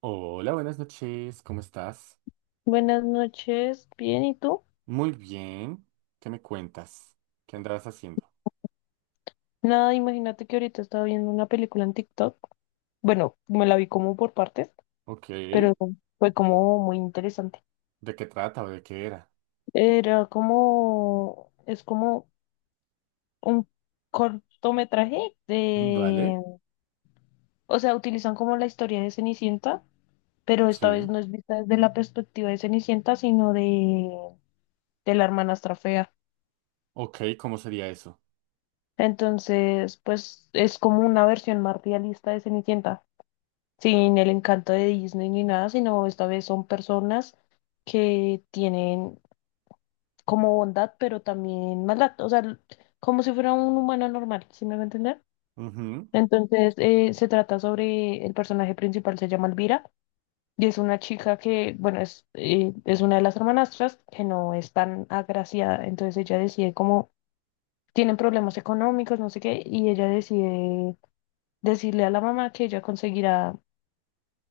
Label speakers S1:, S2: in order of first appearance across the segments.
S1: Hola, buenas noches, ¿cómo estás?
S2: Buenas noches, bien, ¿y tú?
S1: Muy bien, ¿qué me cuentas? ¿Qué andabas haciendo?
S2: Nada, imagínate que ahorita estaba viendo una película en TikTok. Bueno, me la vi como por partes,
S1: Ok,
S2: pero
S1: ¿de
S2: fue como muy interesante.
S1: qué trata o de qué era?
S2: Era como, es como un cortometraje
S1: Vale,
S2: de, o sea, utilizan como la historia de Cenicienta, pero esta vez
S1: sí.
S2: no es vista desde la perspectiva de Cenicienta, sino de la hermanastra fea.
S1: Ok, ¿cómo sería eso?
S2: Entonces, pues es como una versión más realista de Cenicienta, sin el encanto de Disney ni nada, sino esta vez son personas que tienen como bondad, pero también maldad, o sea, como si fuera un humano normal, ¿sí me va a entender?
S1: Ujú,
S2: Entonces, se trata sobre el personaje principal, se llama Elvira, y es una chica que, bueno, es una de las hermanastras que no es tan agraciada, entonces ella decide como, tienen problemas económicos, no sé qué, y ella decide decirle a la mamá que ella conseguirá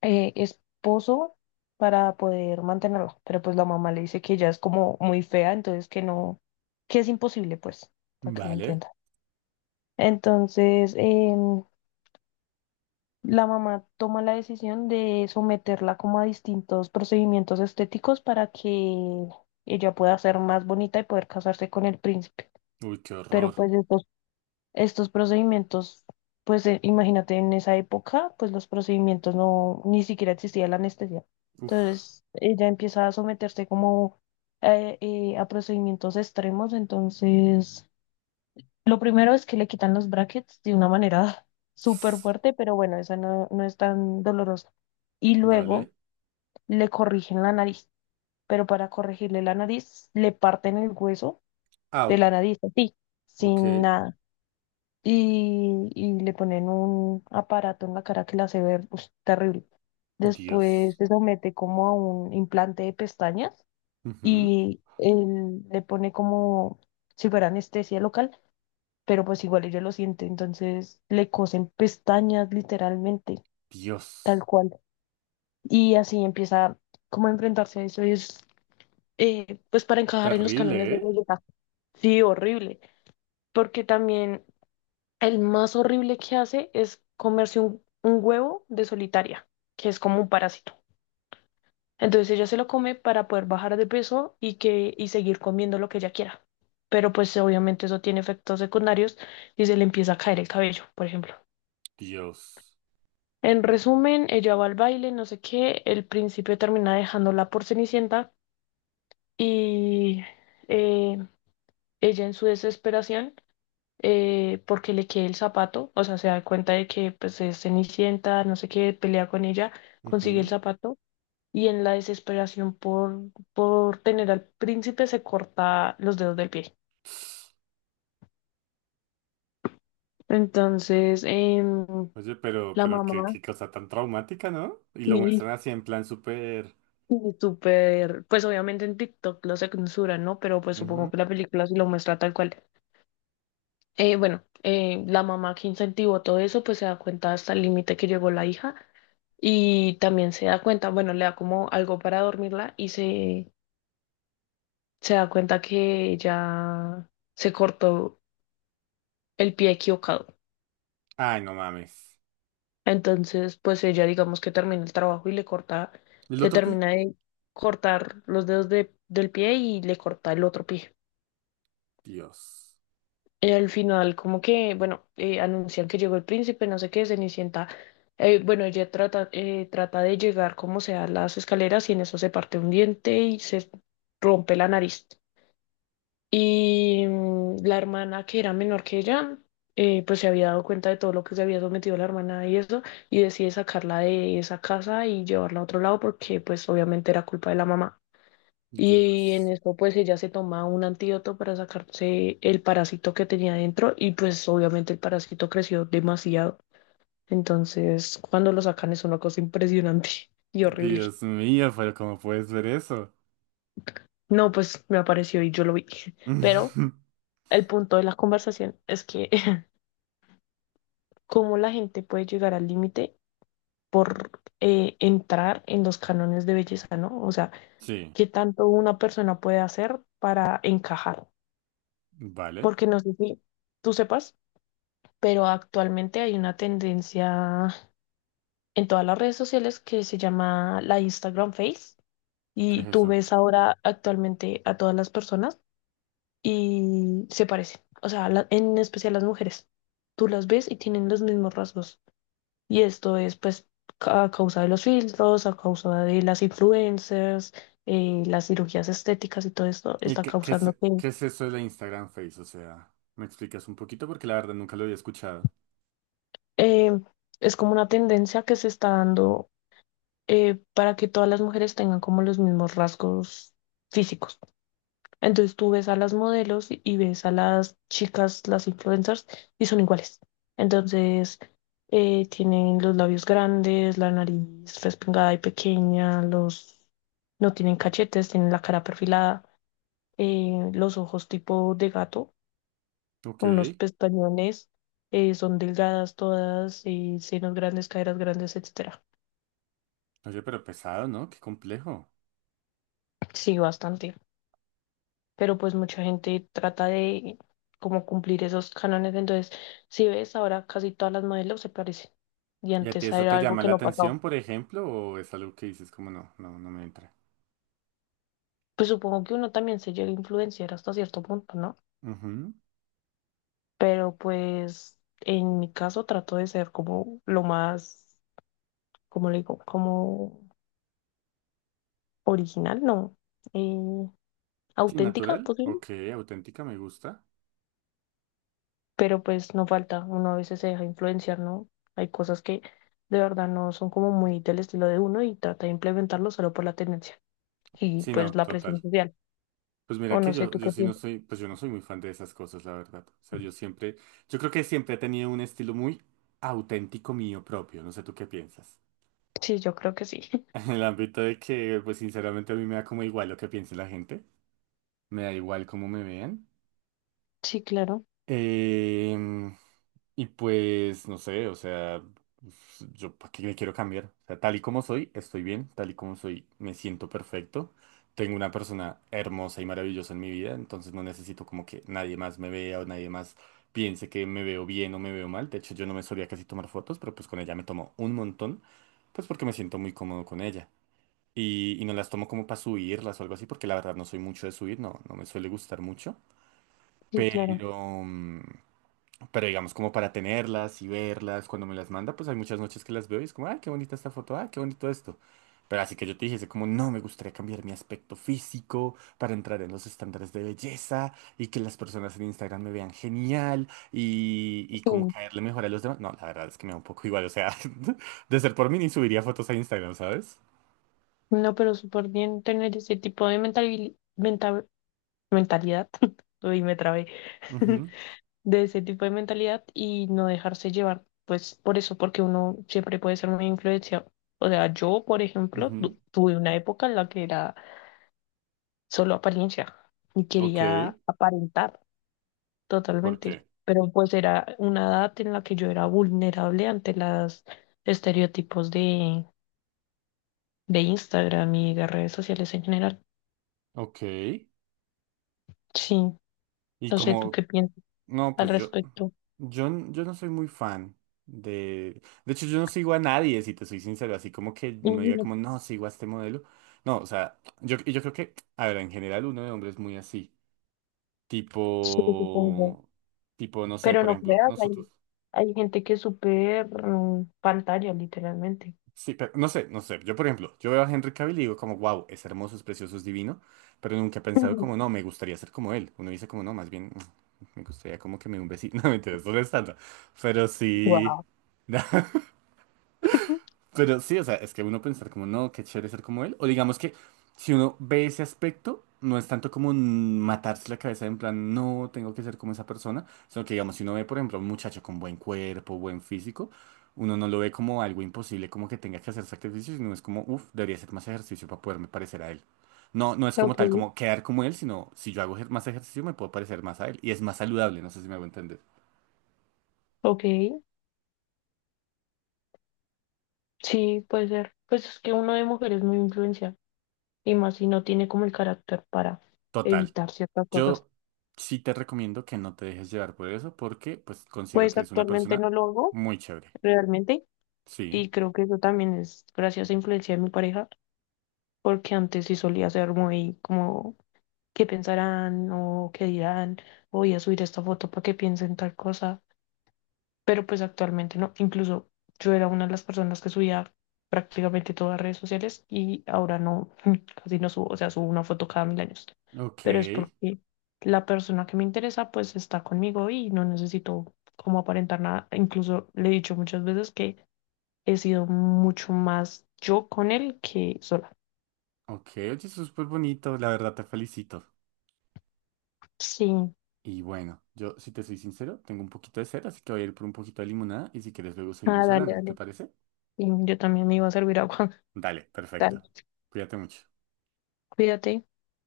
S2: esposo para poder mantenerla, pero pues la mamá le dice que ella es como muy fea, entonces que no, que es imposible, pues, para que lo
S1: vale.
S2: entienda. Entonces, la mamá toma la decisión de someterla como a distintos procedimientos estéticos para que ella pueda ser más bonita y poder casarse con el príncipe.
S1: Uy, qué
S2: Pero
S1: horror.
S2: pues estos procedimientos, pues imagínate en esa época, pues los procedimientos no, ni siquiera existía la anestesia.
S1: Uf.
S2: Entonces ella empieza a someterse como a procedimientos extremos. Entonces, lo primero es que le quitan los brackets de una manera súper fuerte, pero bueno, esa no, no es tan dolorosa. Y
S1: Vale.
S2: luego le corrigen la nariz, pero para corregirle la nariz, le parten el hueso de
S1: Au.
S2: la nariz, así,
S1: Ok.
S2: sin nada, y le ponen un aparato en la cara que la hace ver ush, terrible. Después
S1: Dios.
S2: se somete como a un implante de pestañas
S1: Ujú,
S2: y él le pone como si fuera anestesia local, pero pues igual ella lo siente, entonces le cosen pestañas literalmente,
S1: Dios.
S2: tal cual. Y así empieza como a enfrentarse a eso y es, pues para encajar en los
S1: Terrible,
S2: cánones de
S1: ¿eh?
S2: belleza. Sí, horrible, porque también el más horrible que hace es comerse un huevo de solitaria, que es como un parásito. Entonces ella se lo come para poder bajar de peso y que y seguir comiendo lo que ella quiera. Pero pues obviamente eso tiene efectos secundarios y se le empieza a caer el cabello, por ejemplo.
S1: Dios.
S2: En resumen, ella va al baile, no sé qué, el príncipe termina dejándola por Cenicienta y eh, ella en su desesperación, porque le quede el zapato, o sea, se da cuenta de que pues es Cenicienta, no sé qué, pelea con ella, consigue el
S1: Ujú.
S2: zapato y en la desesperación por, tener al príncipe se corta los dedos del pie. Entonces,
S1: Oye, pero,
S2: la
S1: pero qué,
S2: mamá
S1: qué cosa tan traumática, ¿no? Y lo
S2: sí.
S1: muestran así en plan súper...
S2: Y súper, pues obviamente en TikTok lo censuran, ¿no? Pero pues supongo
S1: Ujú.
S2: que la película sí lo muestra tal cual. Bueno, la mamá, que incentivó todo eso, pues se da cuenta hasta el límite que llegó la hija y también se da cuenta, bueno, le da como algo para dormirla y se da cuenta que ella se cortó el pie equivocado.
S1: Ay, no mames.
S2: Entonces, pues ella digamos que termina el trabajo y
S1: ¿El
S2: le
S1: otro pi?
S2: termina de cortar los dedos del pie y le corta el otro pie.
S1: Dios.
S2: Y al final, como que, bueno, anuncian que llegó el príncipe, no sé qué, Cenicienta. Bueno, ella trata, trata de llegar como sea a las escaleras y en eso se parte un diente y se rompe la nariz. Y la hermana, que era menor que ella, pues se había dado cuenta de todo lo que se había sometido la hermana y eso, y decide sacarla de esa casa y llevarla a otro lado porque, pues, obviamente era culpa de la mamá. Y en
S1: Dios.
S2: eso pues ella se toma un antídoto para sacarse el parásito que tenía dentro y pues obviamente el parásito creció demasiado. Entonces cuando lo sacan es una cosa impresionante y horrible.
S1: Dios mío, pero ¿cómo puedes ver eso?
S2: No, pues me apareció y yo lo vi. Pero el punto de la conversación es que cómo la gente puede llegar al límite por, entrar en los cánones de belleza, ¿no? O sea,
S1: Sí,
S2: qué tanto una persona puede hacer para encajar.
S1: vale.
S2: Porque no sé si tú sepas, pero actualmente hay una tendencia en todas las redes sociales que se llama la Instagram Face,
S1: ¿Qué es
S2: y tú
S1: eso?
S2: ves ahora actualmente a todas las personas y se parecen, o sea, en especial las mujeres. Tú las ves y tienen los mismos rasgos. Y esto es pues, a causa de los filtros, a causa de las influencers, las cirugías estéticas, y todo esto
S1: ¿Y
S2: está
S1: qué,
S2: causando que,
S1: qué es eso de la Instagram Face? O sea, ¿me explicas un poquito? Porque la verdad nunca lo había escuchado.
S2: eh, es como una tendencia que se está dando, para que todas las mujeres tengan como los mismos rasgos físicos. Entonces tú ves a las modelos y ves a las chicas, las influencers, y son iguales. Entonces, tienen los labios grandes, la nariz respingada y pequeña, los no tienen cachetes, tienen la cara perfilada, los ojos tipo de gato,
S1: Ok.
S2: unos pestañones, son delgadas todas, y senos grandes, caderas grandes, etcétera.
S1: Oye, pero pesado, ¿no? Qué complejo.
S2: Sí, bastante, pero pues mucha gente trata de como cumplir esos cánones. Entonces, si ves, ahora casi todas las modelos se parecen y
S1: ¿Y a ti
S2: antes
S1: eso
S2: era
S1: te
S2: algo
S1: llama
S2: que
S1: la
S2: no pasaba.
S1: atención, por ejemplo? ¿O es algo que dices como no, no, no me entra?
S2: Pues supongo que uno también se llega a influenciar hasta cierto punto, ¿no?
S1: Ujú.
S2: Pero pues en mi caso trato de ser como lo más, como le digo, como original, ¿no? Eh,
S1: Sí,
S2: Auténtica,
S1: natural.
S2: pues sí.
S1: Ok, auténtica, me gusta.
S2: Pero pues no falta, uno a veces se deja influenciar, ¿no? Hay cosas que de verdad no son como muy del estilo de uno y trata de implementarlo solo por la tendencia y
S1: Sí,
S2: pues
S1: no,
S2: la presión
S1: total.
S2: social.
S1: Pues mira
S2: O
S1: que
S2: no sé,
S1: yo,
S2: ¿tú
S1: yo
S2: qué
S1: sí no
S2: piensas?
S1: soy, pues yo no soy muy fan de esas cosas, la verdad. O sea, yo siempre, yo creo que siempre he tenido un estilo muy auténtico mío propio. No sé tú qué piensas.
S2: Sí, yo creo que sí.
S1: En el ámbito de que, pues sinceramente a mí me da como igual lo que piense la gente. Me da igual cómo me vean.
S2: Sí, claro,
S1: Em, Y pues, no sé, o sea, pues, yo para qué me quiero cambiar. O sea, tal y como soy, estoy bien, tal y como soy, me siento perfecto. Tengo una persona hermosa y maravillosa en mi vida, entonces no necesito como que nadie más me vea o nadie más piense que me veo bien o me veo mal. De hecho, yo no me solía casi tomar fotos, pero pues con ella me tomo un montón, pues porque me siento muy cómodo con ella. Y no las tomo como para subirlas o algo así, porque la verdad no soy mucho de subir, no, no me suele gustar mucho.
S2: sí, claro.
S1: Pero, mm, pero digamos, como para tenerlas y verlas, cuando me las manda, pues hay muchas noches que las veo y es como, ah, qué bonita esta foto, ah, qué bonito esto. Pero así que yo te dijese como, no, me gustaría cambiar mi aspecto físico para entrar en los estándares de belleza y que las personas en Instagram me vean genial y
S2: Sí.
S1: como caerle mejor a los demás. No, la verdad es que me da un poco igual, o sea, de ser por mí ni subiría fotos a Instagram, ¿sabes?
S2: No, pero súper bien tener ese tipo de mentalidad. Uy, me trabé.
S1: Ujú,
S2: De ese tipo de mentalidad y no dejarse llevar, pues por eso, porque uno siempre puede ser muy influenciado. O sea, yo, por ejemplo,
S1: ujú.
S2: tuve una época en la que era solo apariencia y
S1: Ok,
S2: quería aparentar
S1: ¿por
S2: totalmente,
S1: qué?
S2: pero pues era una edad en la que yo era vulnerable ante los estereotipos de, Instagram y de redes sociales en general.
S1: Ok.
S2: Sí,
S1: ¿Y
S2: no sé, ¿tú
S1: como
S2: qué piensas
S1: No,
S2: al
S1: pues yo,
S2: respecto?
S1: yo, yo no soy muy fan de... De hecho, yo no sigo a nadie, si te soy sincero, así como que no diga
S2: Ujú,
S1: como, no, sigo a este modelo. No, o sea, yo, y yo creo que, a ver, en general uno de hombres es muy así,
S2: sí, supongo.
S1: tipo, tipo, no sé,
S2: Pero
S1: por
S2: no
S1: ejemplo,
S2: creas,
S1: nosotros...
S2: hay gente que es súper, pantalla, literalmente.
S1: Sí, pero no sé, no sé. Yo, por ejemplo, yo veo a Henry Cavill y digo como, wow, es hermoso, es precioso, es divino, pero nunca he pensado como, no, me gustaría ser como él. Uno dice como, no, más bien, mm, me gustaría como que me dé un besito. No, me interesa, no es tanto. Pero sí...
S2: Wow.
S1: Pero sí, o sea, es que uno pensar como, no, qué chévere ser como él. O digamos que si uno ve ese aspecto, no es tanto como mm, matarse la cabeza en plan, no, tengo que ser como esa persona, sino que digamos, si uno ve, por ejemplo, a un muchacho con buen cuerpo, buen físico, uno no lo ve como algo imposible, como que tenga que hacer sacrificios, sino es como, uff, debería hacer más ejercicio para poderme parecer a él. No, no es como
S2: Ok,
S1: tal, como quedar como él, sino si yo hago más ejercicio me puedo parecer más a él. Y es más saludable, no sé si me hago entender.
S2: ok, sí, puede ser. Pues es que uno de mujeres muy influencia, y más si no tiene como el carácter para
S1: Total.
S2: evitar ciertas cosas.
S1: Yo sí te recomiendo que no te dejes llevar por eso porque pues considero
S2: Pues
S1: que eres una
S2: actualmente
S1: persona
S2: no lo hago
S1: muy chévere.
S2: realmente,
S1: Sí.
S2: y creo que eso también es gracias a influencia de mi pareja, porque antes sí solía ser muy como qué pensarán o qué dirán, voy a subir esta foto para que piensen tal cosa, pero pues actualmente no. Incluso yo era una de las personas que subía prácticamente todas las redes sociales y ahora no, casi no subo, o sea, subo una foto cada mil años.
S1: Ok.
S2: Pero es porque la persona que me interesa pues está conmigo y no necesito como aparentar nada. Incluso le he dicho muchas veces que he sido mucho más yo con él que sola.
S1: Ok. Oye, eso es súper bonito. La verdad te felicito.
S2: Sí.
S1: Y bueno, yo si te soy sincero, tengo un poquito de sed, así que voy a ir por un poquito de limonada y si quieres luego
S2: Ah,
S1: seguimos
S2: dale,
S1: hablando. ¿Te
S2: dale.
S1: parece?
S2: Yo también me iba a servir agua.
S1: Dale, perfecto.
S2: Dale,
S1: Cuídate mucho.
S2: cuídate.